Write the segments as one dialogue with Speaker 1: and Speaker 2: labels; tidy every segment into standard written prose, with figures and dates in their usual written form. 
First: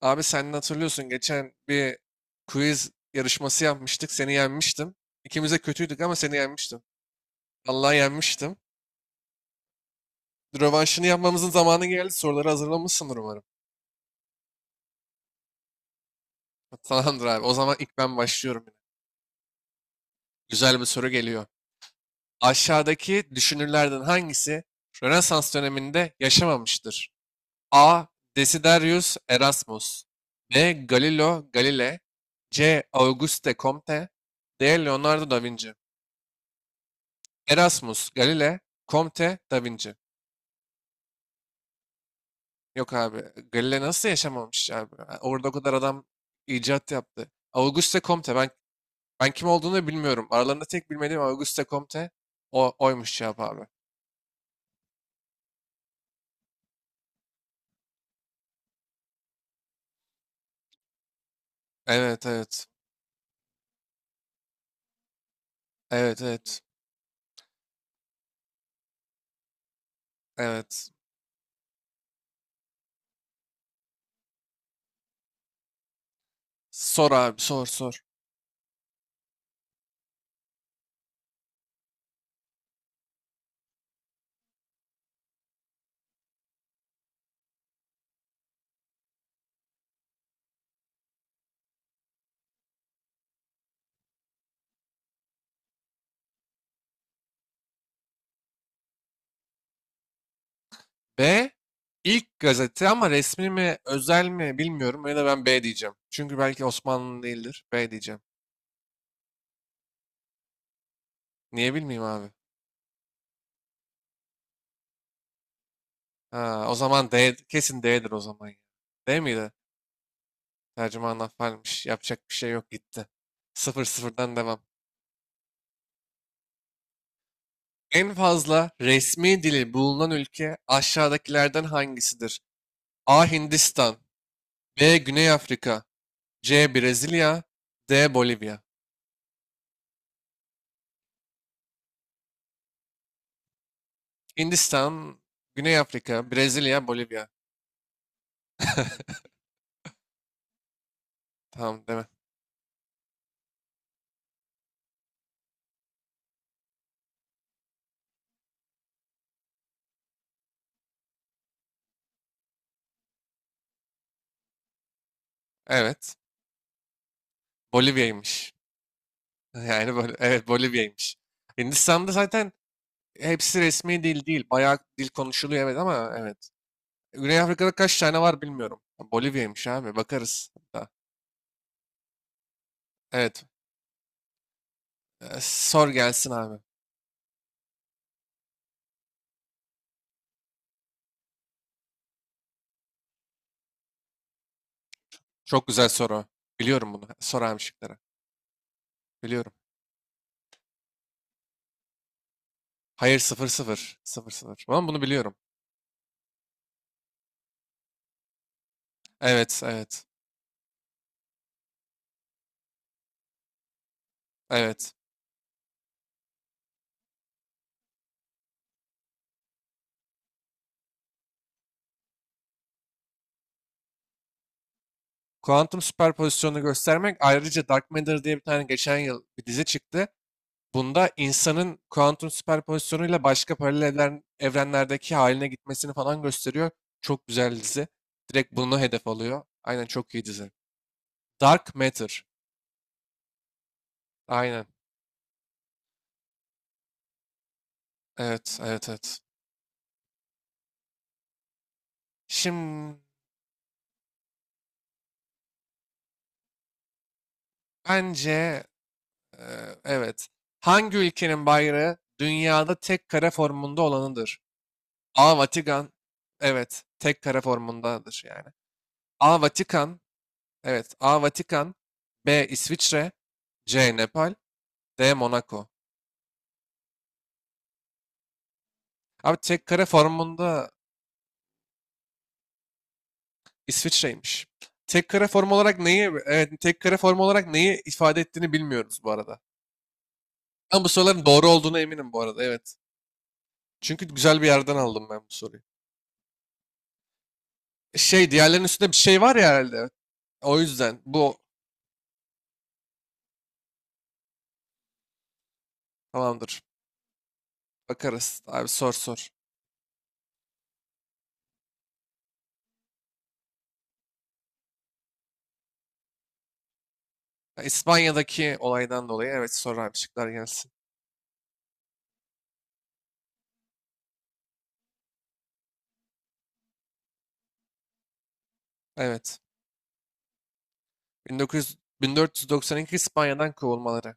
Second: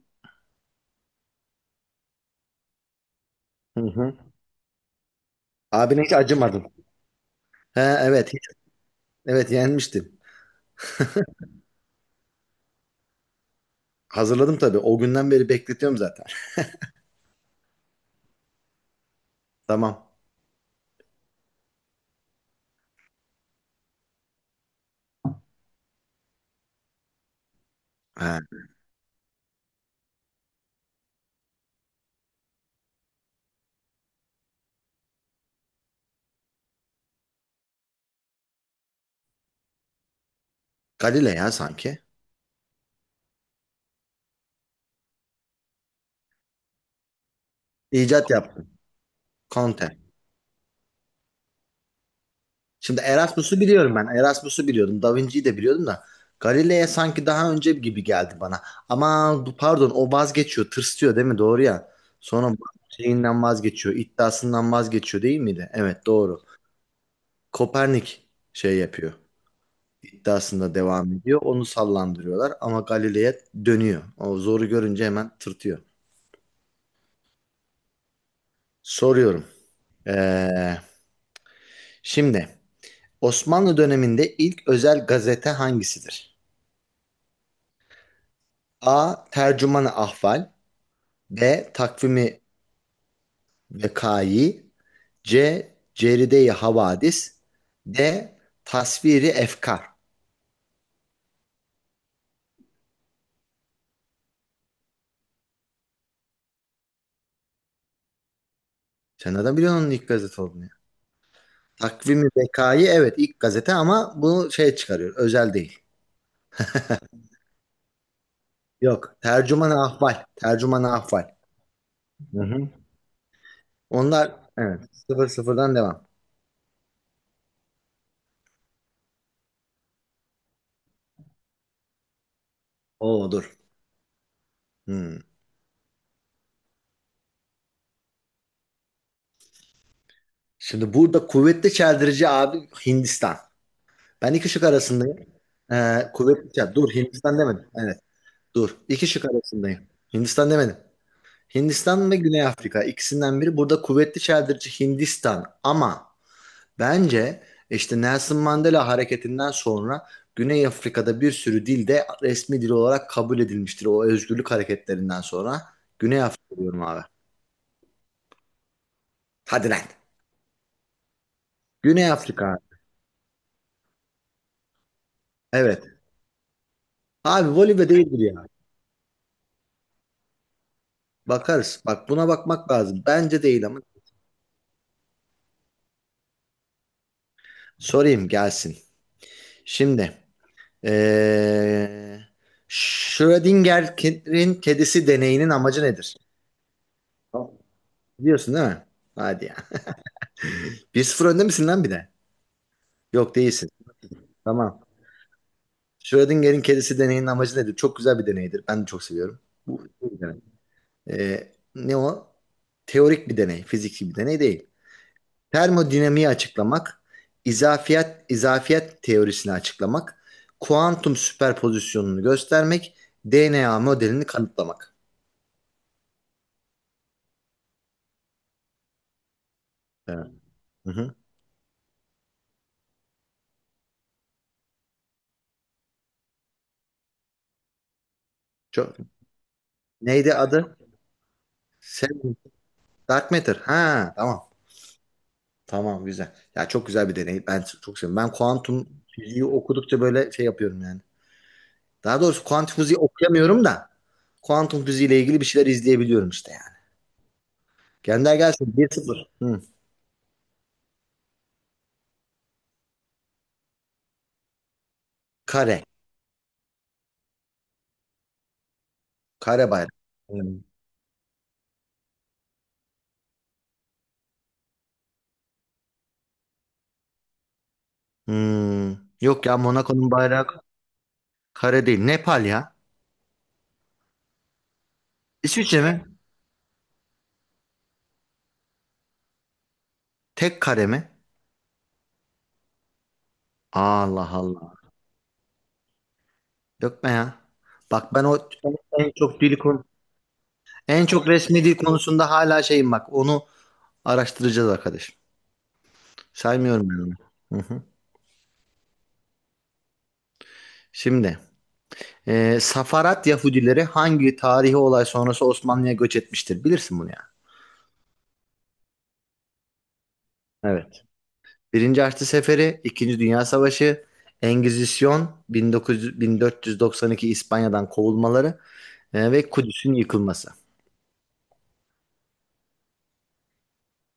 Speaker 1: Abi sen de hatırlıyorsun geçen bir quiz yarışması
Speaker 2: Hı
Speaker 1: yapmıştık.
Speaker 2: hı.
Speaker 1: Seni yenmiştim. İkimiz de kötüydük
Speaker 2: Abine hiç
Speaker 1: ama seni
Speaker 2: acımadım.
Speaker 1: yenmiştim.
Speaker 2: He
Speaker 1: Vallahi
Speaker 2: evet.
Speaker 1: yenmiştim.
Speaker 2: Evet yenmiştim.
Speaker 1: Rövanşını yapmamızın zamanı geldi. Soruları hazırlamışsındır umarım.
Speaker 2: Hazırladım tabii. O günden beri bekletiyorum zaten.
Speaker 1: Tamamdır abi. O zaman ilk ben başlıyorum.
Speaker 2: Tamam.
Speaker 1: Güzel bir soru geliyor. Aşağıdaki düşünürlerden hangisi Rönesans döneminde yaşamamıştır? A.
Speaker 2: He.
Speaker 1: Desiderius Erasmus. B. Galileo Galilei. C. Auguste Comte. D. Leonardo da Vinci. Erasmus, Galile, Comte, Da Vinci.
Speaker 2: Galile ya sanki.
Speaker 1: Yok abi. Galile nasıl yaşamamış abi? Ha, orada o kadar adam icat yaptı. Auguste
Speaker 2: İcat
Speaker 1: Comte. Ben
Speaker 2: yaptım.
Speaker 1: ben kim olduğunu
Speaker 2: Conte.
Speaker 1: bilmiyorum. Aralarında tek bilmediğim Auguste Comte. O
Speaker 2: Şimdi
Speaker 1: oymuş cevap
Speaker 2: Erasmus'u
Speaker 1: abi.
Speaker 2: biliyorum ben. Erasmus'u biliyordum. Da Vinci'yi de biliyordum da. Galile'ye sanki daha önce gibi geldi bana. Ama pardon, o vazgeçiyor. Tırstıyor değil mi? Doğru ya.
Speaker 1: Evet
Speaker 2: Sonra
Speaker 1: evet.
Speaker 2: şeyinden vazgeçiyor. İddiasından vazgeçiyor değil miydi? Evet,
Speaker 1: Evet
Speaker 2: doğru.
Speaker 1: evet.
Speaker 2: Kopernik şey yapıyor. İddiasında
Speaker 1: Evet.
Speaker 2: devam ediyor. Onu sallandırıyorlar ama Galileye dönüyor. O zoru görünce hemen tırtıyor.
Speaker 1: Sor abi, sor sor.
Speaker 2: Soruyorum. Ee, Şimdi Osmanlı döneminde ilk özel gazete hangisidir? A. Tercüman-ı Ahval. B. Takvimi Vekayi. C. Ceride-i Havadis. D. Tasviri Efkar.
Speaker 1: B ilk gazete ama resmi mi özel mi bilmiyorum. Ya da ben B diyeceğim. Çünkü belki Osmanlı değildir. B diyeceğim.
Speaker 2: Sen nereden biliyorsun onun ilk gazete olduğunu ya?
Speaker 1: Niye bilmeyeyim
Speaker 2: Takvimi
Speaker 1: abi?
Speaker 2: Vekayi evet ilk gazete ama bunu şey çıkarıyor. Özel değil.
Speaker 1: Ha, o zaman D, kesin D'dir o zaman, ya.
Speaker 2: Yok.
Speaker 1: D miydi?
Speaker 2: Tercüman ahval. Tercüman
Speaker 1: Tercüman
Speaker 2: ahval.
Speaker 1: affaymış. Yapacak bir
Speaker 2: Hı
Speaker 1: şey
Speaker 2: hı.
Speaker 1: yok, gitti. Sıfır
Speaker 2: Onlar
Speaker 1: sıfırdan devam.
Speaker 2: evet. Sıfır sıfırdan devam.
Speaker 1: En fazla resmi dili bulunan ülke aşağıdakilerden hangisidir?
Speaker 2: Oo,
Speaker 1: A.
Speaker 2: dur.
Speaker 1: Hindistan. B.
Speaker 2: Hmm.
Speaker 1: Güney Afrika. C. Brezilya. D. Bolivya.
Speaker 2: Şimdi burada kuvvetli çeldirici abi Hindistan. Ben iki şık arasındayım.
Speaker 1: Hindistan, Güney Afrika, Brezilya,
Speaker 2: Dur,
Speaker 1: Bolivya.
Speaker 2: Hindistan demedim. Evet. Dur. İki şık arasındayım. Hindistan demedim.
Speaker 1: Tamam değil mi?
Speaker 2: Hindistan ve Güney Afrika, ikisinden biri. Burada kuvvetli çeldirici Hindistan. Ama bence işte Nelson Mandela hareketinden sonra Güney Afrika'da bir sürü dil de resmi dil olarak kabul edilmiştir. O özgürlük hareketlerinden sonra
Speaker 1: Evet.
Speaker 2: Güney Afrika diyorum abi.
Speaker 1: Bolivya'ymış.
Speaker 2: Hadi lan.
Speaker 1: Yani böyle, evet, Bolivya'ymış.
Speaker 2: Güney
Speaker 1: Hindistan'da zaten
Speaker 2: Afrika.
Speaker 1: hepsi resmi dil değil. Bayağı dil konuşuluyor, evet,
Speaker 2: Evet.
Speaker 1: ama evet. Güney
Speaker 2: Abi
Speaker 1: Afrika'da
Speaker 2: Bolivya
Speaker 1: kaç
Speaker 2: değildir
Speaker 1: tane var
Speaker 2: ya.
Speaker 1: bilmiyorum. Bolivya'ymış abi. Bakarız hatta.
Speaker 2: Bakarız. Bak, buna bakmak lazım. Bence
Speaker 1: Evet.
Speaker 2: değil ama
Speaker 1: Sor gelsin abi.
Speaker 2: sorayım gelsin. Şimdi ee, Schrödinger'in kedisi deneyinin
Speaker 1: Çok
Speaker 2: amacı
Speaker 1: güzel
Speaker 2: nedir?
Speaker 1: soru. Biliyorum bunu. Sor
Speaker 2: Tamam.
Speaker 1: abi şıkları.
Speaker 2: Biliyorsun değil mi? Hadi
Speaker 1: Biliyorum.
Speaker 2: ya. 1-0 önde misin lan bir de?
Speaker 1: Hayır,
Speaker 2: Yok,
Speaker 1: sıfır
Speaker 2: değilsin.
Speaker 1: sıfır sıfır sıfır.
Speaker 2: Tamam.
Speaker 1: Ama bunu biliyorum.
Speaker 2: Schrödinger'in kedisi deneyinin amacı nedir? Çok güzel bir deneydir. Ben de çok seviyorum.
Speaker 1: Evet
Speaker 2: Bu
Speaker 1: evet.
Speaker 2: iyi bir deney. Ne o? Teorik bir deney, fiziki bir deney değil.
Speaker 1: Evet.
Speaker 2: Termodinamiği açıklamak, izafiyet teorisini açıklamak, kuantum süperpozisyonunu göstermek, DNA modelini kanıtlamak.
Speaker 1: Kuantum süperpozisyonunu göstermek. Ayrıca Dark Matter diye bir tane geçen yıl bir dizi çıktı.
Speaker 2: Evet. Hı
Speaker 1: Bunda
Speaker 2: hı.
Speaker 1: insanın kuantum süperpozisyonuyla başka paralel evrenlerdeki haline gitmesini falan gösteriyor. Çok güzel dizi. Direkt bunu
Speaker 2: Çok,
Speaker 1: hedef alıyor. Aynen, çok iyi
Speaker 2: neydi
Speaker 1: dizi.
Speaker 2: adı?
Speaker 1: Dark Matter.
Speaker 2: Seven- Dark Matter. Ha, tamam.
Speaker 1: Aynen.
Speaker 2: Tamam, güzel. Ya çok güzel bir deney. Ben çok seviyorum. Ben
Speaker 1: Evet, evet,
Speaker 2: kuantum
Speaker 1: evet.
Speaker 2: fiziği okudukça böyle şey yapıyorum yani. Daha doğrusu kuantum
Speaker 1: Şimdi,
Speaker 2: fiziği okuyamıyorum da kuantum fiziği ile ilgili bir şeyler izleyebiliyorum işte yani. Gönder
Speaker 1: bence,
Speaker 2: gelsin bir 0.
Speaker 1: e,
Speaker 2: Hı.
Speaker 1: evet. Hangi ülkenin bayrağı dünyada tek kare formunda olanıdır? A.
Speaker 2: Kare.
Speaker 1: Vatikan. Evet, tek kare formundadır yani. A.
Speaker 2: Kare bayrağı.
Speaker 1: Vatikan.
Speaker 2: Hmm.
Speaker 1: Evet, A. Vatikan. B. İsviçre. C. Nepal. D. Monaco.
Speaker 2: Hmm.
Speaker 1: Abi
Speaker 2: Yok ya,
Speaker 1: tek kare
Speaker 2: Monaco'nun bayrağı
Speaker 1: formunda
Speaker 2: kare değil. Nepal ya.
Speaker 1: İsviçre'ymiş. Tek kare form olarak
Speaker 2: İsviçre mi?
Speaker 1: neyi, evet, tek kare form olarak neyi ifade ettiğini bilmiyoruz bu arada.
Speaker 2: Tek
Speaker 1: Ama
Speaker 2: kare
Speaker 1: bu
Speaker 2: mi?
Speaker 1: soruların doğru olduğuna eminim bu arada. Evet. Çünkü
Speaker 2: Allah
Speaker 1: güzel bir
Speaker 2: Allah.
Speaker 1: yerden aldım ben bu soruyu.
Speaker 2: Yok be ya. Bak, ben
Speaker 1: Şey,
Speaker 2: o
Speaker 1: diğerlerinin üstünde bir
Speaker 2: en
Speaker 1: şey var
Speaker 2: çok
Speaker 1: ya
Speaker 2: dil konu
Speaker 1: herhalde. O yüzden
Speaker 2: en çok
Speaker 1: bu
Speaker 2: resmi dil konusunda hala şeyim bak. Onu araştıracağız arkadaş.
Speaker 1: tamamdır.
Speaker 2: Saymıyorum ben onu. Hı hı.
Speaker 1: Bakarız. Abi sor sor.
Speaker 2: Şimdi Safarat Yahudileri hangi tarihi olay sonrası Osmanlı'ya göç etmiştir? Bilirsin bunu ya.
Speaker 1: Ya, İspanya'daki olaydan dolayı, evet, sor abi şıklar gelsin.
Speaker 2: Yani. Evet. Birinci Haçlı Seferi, İkinci Dünya Savaşı, Engizisyon, 1900 1492 İspanya'dan kovulmaları
Speaker 1: Evet.
Speaker 2: ve Kudüs'ün yıkılması.
Speaker 1: 1900, 1492 İspanya'dan kovulmaları.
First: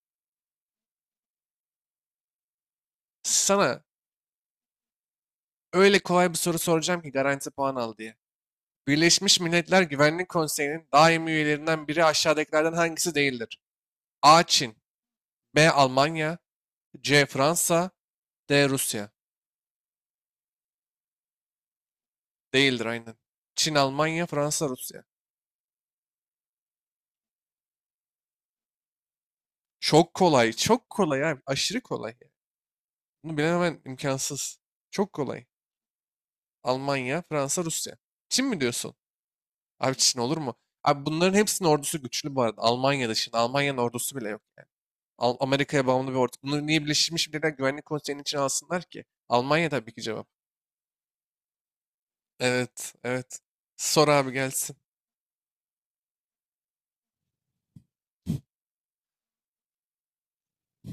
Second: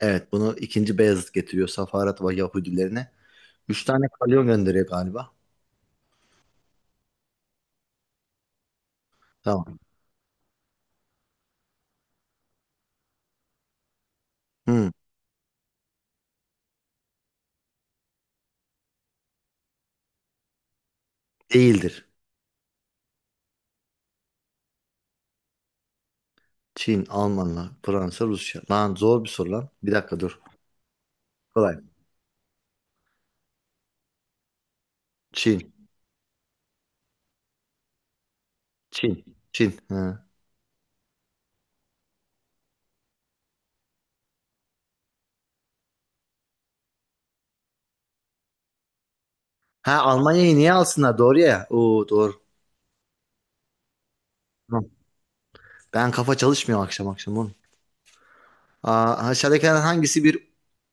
Speaker 2: Evet, bunu ikinci Beyazıt getiriyor Safarat ve Yahudilerine.
Speaker 1: Sana
Speaker 2: Üç tane kalyon gönderiyor galiba.
Speaker 1: öyle kolay bir soru soracağım ki garanti puan al diye. Birleşmiş
Speaker 2: Tamam.
Speaker 1: Milletler Güvenlik Konseyi'nin daimi üyelerinden biri aşağıdakilerden hangisi değildir? A. Çin.
Speaker 2: Hmm,
Speaker 1: B. Almanya. C. Fransa. D. Rusya.
Speaker 2: Değildir.
Speaker 1: Değildir, aynen. Çin, Almanya, Fransa, Rusya.
Speaker 2: Çin, Almanlar, Fransa, Rusya. Lan, zor bir soru lan. Bir
Speaker 1: Çok
Speaker 2: dakika, dur.
Speaker 1: kolay. Çok kolay abi.
Speaker 2: Kolay.
Speaker 1: Aşırı kolay yani. Bunu bilememen imkansız. Çok kolay.
Speaker 2: Çin,
Speaker 1: Almanya, Fransa, Rusya. Çin mi diyorsun?
Speaker 2: Çin, Çin.
Speaker 1: Abi, Çin
Speaker 2: Ha.
Speaker 1: olur mu? Abi bunların hepsinin ordusu güçlü bu arada. Almanya dışında. Almanya'nın ordusu bile yok yani. Amerika'ya bağımlı bir ordu. Bunu niye Birleşmiş Milletler Güvenlik Konseyi'nin içine alsınlar ki? Almanya tabii
Speaker 2: Ha,
Speaker 1: ki cevap.
Speaker 2: Almanya'yı niye alsınlar? Doğru ya. Oo, doğru.
Speaker 1: Evet, evet. Sor abi gelsin.
Speaker 2: Tamam. Ben kafa çalışmıyor akşam akşam oğlum. Aa, aşağıdakilerden hangisi bir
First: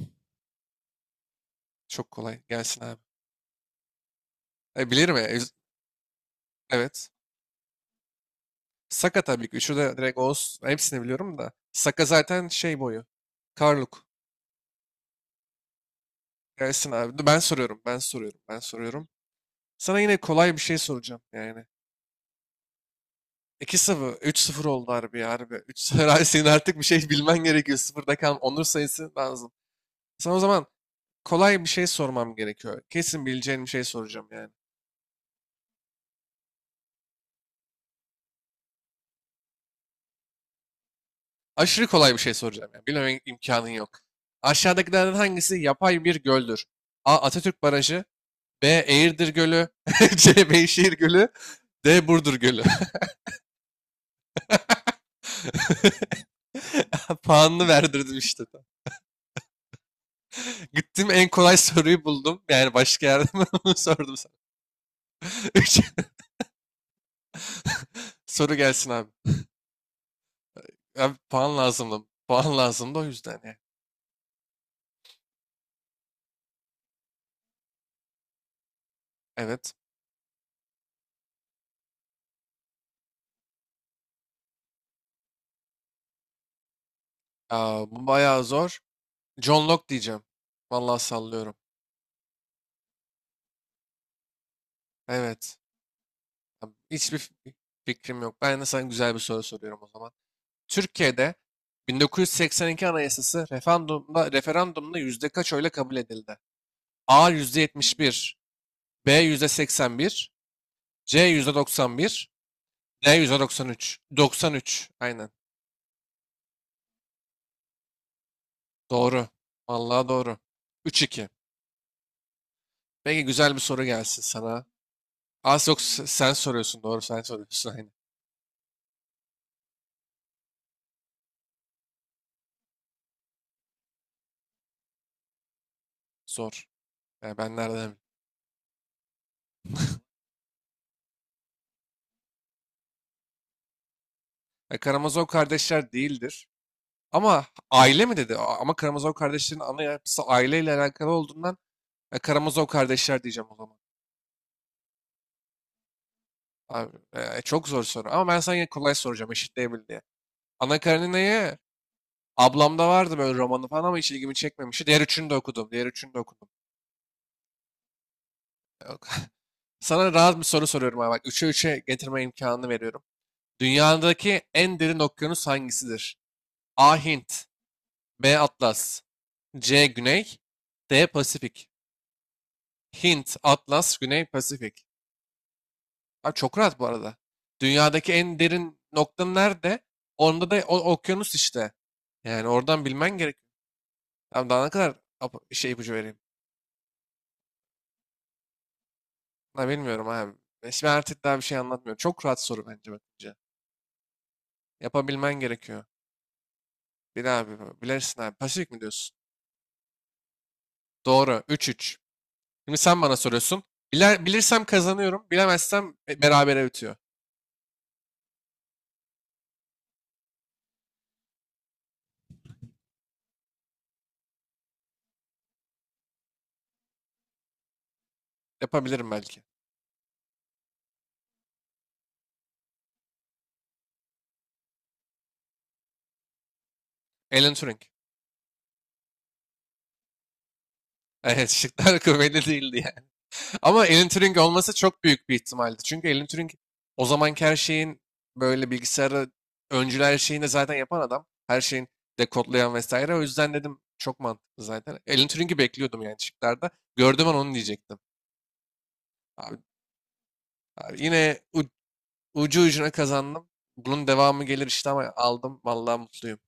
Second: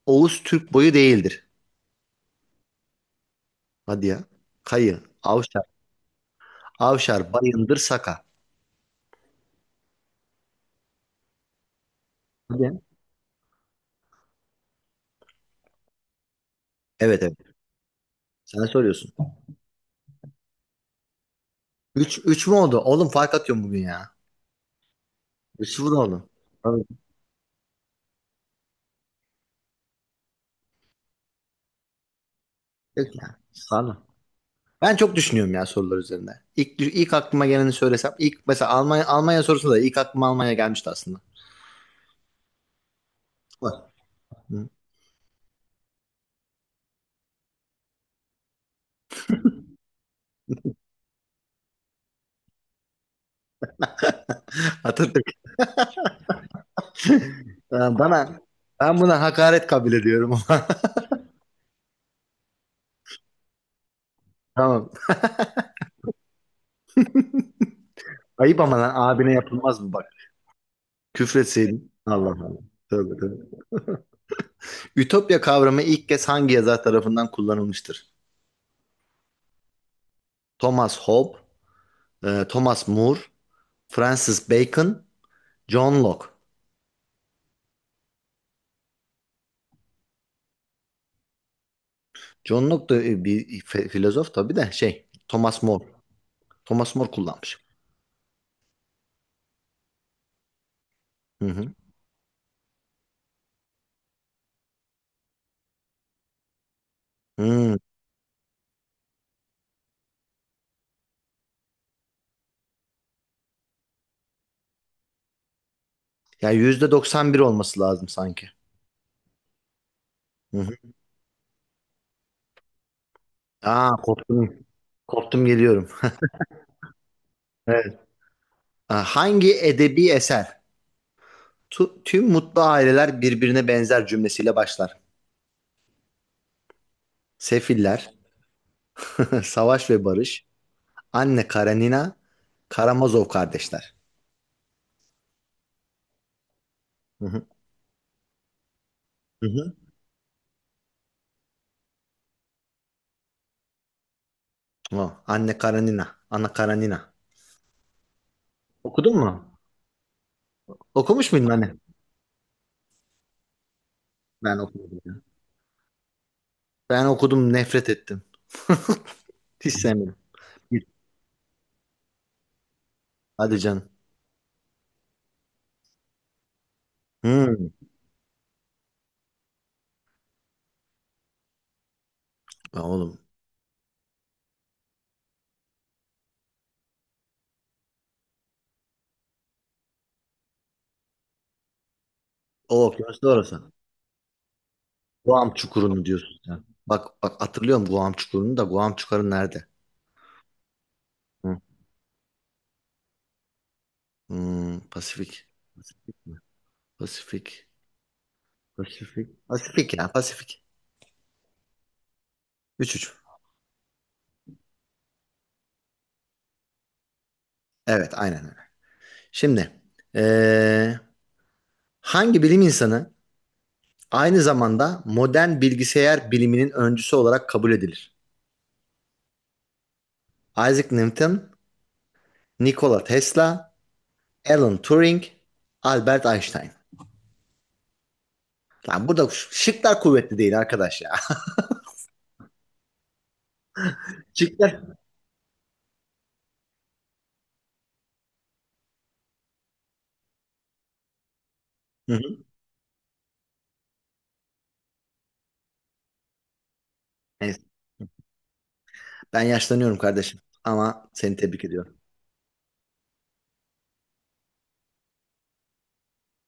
Speaker 2: Oğuz Türk boyu değildir?
Speaker 1: Çok kolay. Gelsin abi.
Speaker 2: Hadi ya.
Speaker 1: E,
Speaker 2: Kayı,
Speaker 1: bilirim ya.
Speaker 2: Avşar,
Speaker 1: Evet.
Speaker 2: Avşar, Bayındır, Saka.
Speaker 1: Saka tabii ki. Üçü de direkt Oğuz. Hepsini biliyorum da. Saka zaten
Speaker 2: Hadi ya.
Speaker 1: şey boyu. Karluk. Gelsin
Speaker 2: Evet
Speaker 1: abi.
Speaker 2: evet.
Speaker 1: Ben soruyorum. Ben soruyorum. Ben
Speaker 2: Sen
Speaker 1: soruyorum.
Speaker 2: soruyorsun.
Speaker 1: Sana yine kolay bir şey soracağım yani.
Speaker 2: Üç 3 mü oldu? Oğlum fark atıyorum
Speaker 1: 2
Speaker 2: bugün ya.
Speaker 1: sıfır, üç sıfır oldu harbi ya harbi.
Speaker 2: Üç 0
Speaker 1: 3-0. Abi
Speaker 2: oldu.
Speaker 1: senin artık bir
Speaker 2: Tabii.
Speaker 1: şey bilmen gerekiyor. Sıfırda kalan onur sayısı lazım. Sana o zaman kolay bir şey sormam gerekiyor.
Speaker 2: Peki
Speaker 1: Kesin
Speaker 2: ya.
Speaker 1: bileceğin bir şey
Speaker 2: Sağ.
Speaker 1: soracağım yani.
Speaker 2: Ben çok düşünüyorum ya sorular üzerinde. İlk aklıma geleni söylesem. İlk mesela Almanya sorusunda da ilk aklıma Almanya gelmişti aslında.
Speaker 1: Aşırı kolay bir şey soracağım yani. Bilmem imkanın yok.
Speaker 2: Var. Hı.
Speaker 1: Aşağıdakilerden hangisi yapay bir göldür? A. Atatürk Barajı. B. Eğirdir Gölü. C. Beyşehir Gölü. D. Burdur Gölü.
Speaker 2: Hatırlıyorum.
Speaker 1: Puanını
Speaker 2: Ya,
Speaker 1: verdirdim
Speaker 2: bana
Speaker 1: işte.
Speaker 2: ben buna hakaret kabul ediyorum.
Speaker 1: Gittim en kolay soruyu buldum. Yani başka yerde ben onu sordum sana.
Speaker 2: Tamam.
Speaker 1: Üç. Soru
Speaker 2: Ayıp ama
Speaker 1: gelsin
Speaker 2: lan
Speaker 1: abi.
Speaker 2: abine yapılmaz mı bak?
Speaker 1: Abi, puan
Speaker 2: Küfretseydin.
Speaker 1: lazımdı.
Speaker 2: Allah
Speaker 1: Puan
Speaker 2: Allah.
Speaker 1: lazımdı o
Speaker 2: Tövbe
Speaker 1: yüzden yani.
Speaker 2: tövbe. Ütopya kavramı ilk kez hangi yazar tarafından kullanılmıştır?
Speaker 1: Evet.
Speaker 2: Thomas Hobbes, Thomas More, Francis Bacon, John Locke.
Speaker 1: Aa, bu bayağı zor. John Locke diyeceğim. Vallahi sallıyorum.
Speaker 2: John Locke da bir filozof tabii de şey,
Speaker 1: Evet.
Speaker 2: Thomas More.
Speaker 1: Abi,
Speaker 2: Thomas More
Speaker 1: hiçbir
Speaker 2: kullanmış.
Speaker 1: fikrim yok. Ben de sana güzel bir soru soruyorum o zaman. Türkiye'de
Speaker 2: Hı hı.
Speaker 1: 1982 Anayasası referandumda yüzde kaç oyla kabul edildi? A yüzde
Speaker 2: Hmm.
Speaker 1: 71, B yüzde 81, C yüzde 91, D yüzde 93. 93, aynen.
Speaker 2: Ya %91 olması lazım sanki.
Speaker 1: Doğru. Vallahi doğru.
Speaker 2: Hı hı.
Speaker 1: Üç iki. Peki güzel bir soru
Speaker 2: Aa,
Speaker 1: gelsin sana.
Speaker 2: korktum. Korktum,
Speaker 1: Az yok,
Speaker 2: geliyorum.
Speaker 1: sen soruyorsun. Doğru, sen soruyorsun. Aynen.
Speaker 2: Evet. Aa, hangi edebi eser tüm mutlu aileler birbirine benzer cümlesiyle başlar.
Speaker 1: Zor. Yani ben nereden bileyim.
Speaker 2: Sefiller, Savaş ve Barış, Anne Karanina, Karamazov kardeşler.
Speaker 1: Ya, Karamazov kardeşler değildir.
Speaker 2: Hı
Speaker 1: Ama
Speaker 2: hı.
Speaker 1: aile mi dedi? Ama Karamazov
Speaker 2: Hı
Speaker 1: kardeşlerin
Speaker 2: hı.
Speaker 1: ana yapısı aileyle alakalı olduğundan, Karamazov kardeşler diyeceğim o zaman.
Speaker 2: O, Anne Karanina, Ana
Speaker 1: Abi,
Speaker 2: Karanina.
Speaker 1: çok zor soru. Ama ben sana yine kolay
Speaker 2: Okudun
Speaker 1: soracağım
Speaker 2: mu?
Speaker 1: eşitleyebil diye. Anna
Speaker 2: Okumuş muydun
Speaker 1: Karenina'yı
Speaker 2: anne?
Speaker 1: ablamda vardı böyle romanı falan ama hiç ilgimi
Speaker 2: Ben
Speaker 1: çekmemişti. Diğer
Speaker 2: okudum ya.
Speaker 1: üçünü de okudum. Diğer üçünü de okudum.
Speaker 2: Ben okudum, nefret ettim.
Speaker 1: Yok.
Speaker 2: Hiç
Speaker 1: Sana
Speaker 2: sevmedim.
Speaker 1: rahat bir soru
Speaker 2: Git.
Speaker 1: soruyorum abi. Bak 3'e getirme imkanını veriyorum.
Speaker 2: Hadi canım.
Speaker 1: Dünyadaki en derin okyanus hangisidir? A. Hint.
Speaker 2: Hmm.
Speaker 1: B. Atlas. C. Güney. D. Pasifik.
Speaker 2: Ya oğlum.
Speaker 1: Hint, Atlas, Güney, Pasifik. Abi çok rahat bu arada. Dünyadaki en derin noktanın nerede? Onda da o, okyanus işte. Yani oradan
Speaker 2: O
Speaker 1: bilmen
Speaker 2: okyanus da
Speaker 1: gerek.
Speaker 2: orası.
Speaker 1: Abi daha ne kadar
Speaker 2: Guam
Speaker 1: şey, ipucu
Speaker 2: Çukuru'nu
Speaker 1: vereyim?
Speaker 2: diyorsun sen. Bak, bak, hatırlıyorum Guam Çukuru'nu da Guam Çukur'u nerede?
Speaker 1: Ha, bilmiyorum abi. Şimdi artık daha bir şey
Speaker 2: Hı.
Speaker 1: anlatmıyorum. Çok rahat soru bence bakınca. Yapabilmen
Speaker 2: Pasifik.
Speaker 1: gerekiyor.
Speaker 2: Pasifik mi?
Speaker 1: Bil abi.
Speaker 2: Pasifik.
Speaker 1: Bilirsin abi. Pasifik mi diyorsun?
Speaker 2: Pasifik. Pasifik ya Pasifik.
Speaker 1: Doğru. 3-3. Şimdi
Speaker 2: Üç
Speaker 1: sen
Speaker 2: üç.
Speaker 1: bana soruyorsun. Biler, bilirsem kazanıyorum. Bilemezsem, berabere bitiyor.
Speaker 2: Evet, aynen öyle. Şimdi eee, hangi bilim insanı aynı zamanda modern bilgisayar biliminin öncüsü olarak kabul edilir?
Speaker 1: Yapabilirim belki.
Speaker 2: Isaac Newton, Nikola Tesla, Alan Turing, Albert Einstein.
Speaker 1: Alan Turing.
Speaker 2: Lan, burada şıklar kuvvetli değil arkadaş ya.
Speaker 1: Evet, şıklar kuvvetli değildi. Ama Alan Turing olması
Speaker 2: Şıklar.
Speaker 1: çok büyük bir ihtimaldi. Çünkü Alan Turing o zamanki her şeyin, böyle, bilgisayarı öncüler, her şeyini de zaten yapan adam. Her şeyin
Speaker 2: Hı hı.
Speaker 1: dekodlayan vesaire. O yüzden dedim çok mantıklı zaten. Alan Turing'i bekliyordum yani şıklarda. Gördüm, ben onu
Speaker 2: Neyse,
Speaker 1: diyecektim.
Speaker 2: ben
Speaker 1: Abi,
Speaker 2: yaşlanıyorum kardeşim
Speaker 1: abi
Speaker 2: ama seni
Speaker 1: yine
Speaker 2: tebrik ediyorum.
Speaker 1: ucu ucuna kazandım. Bunun devamı gelir işte ama aldım. Vallahi mutluyum.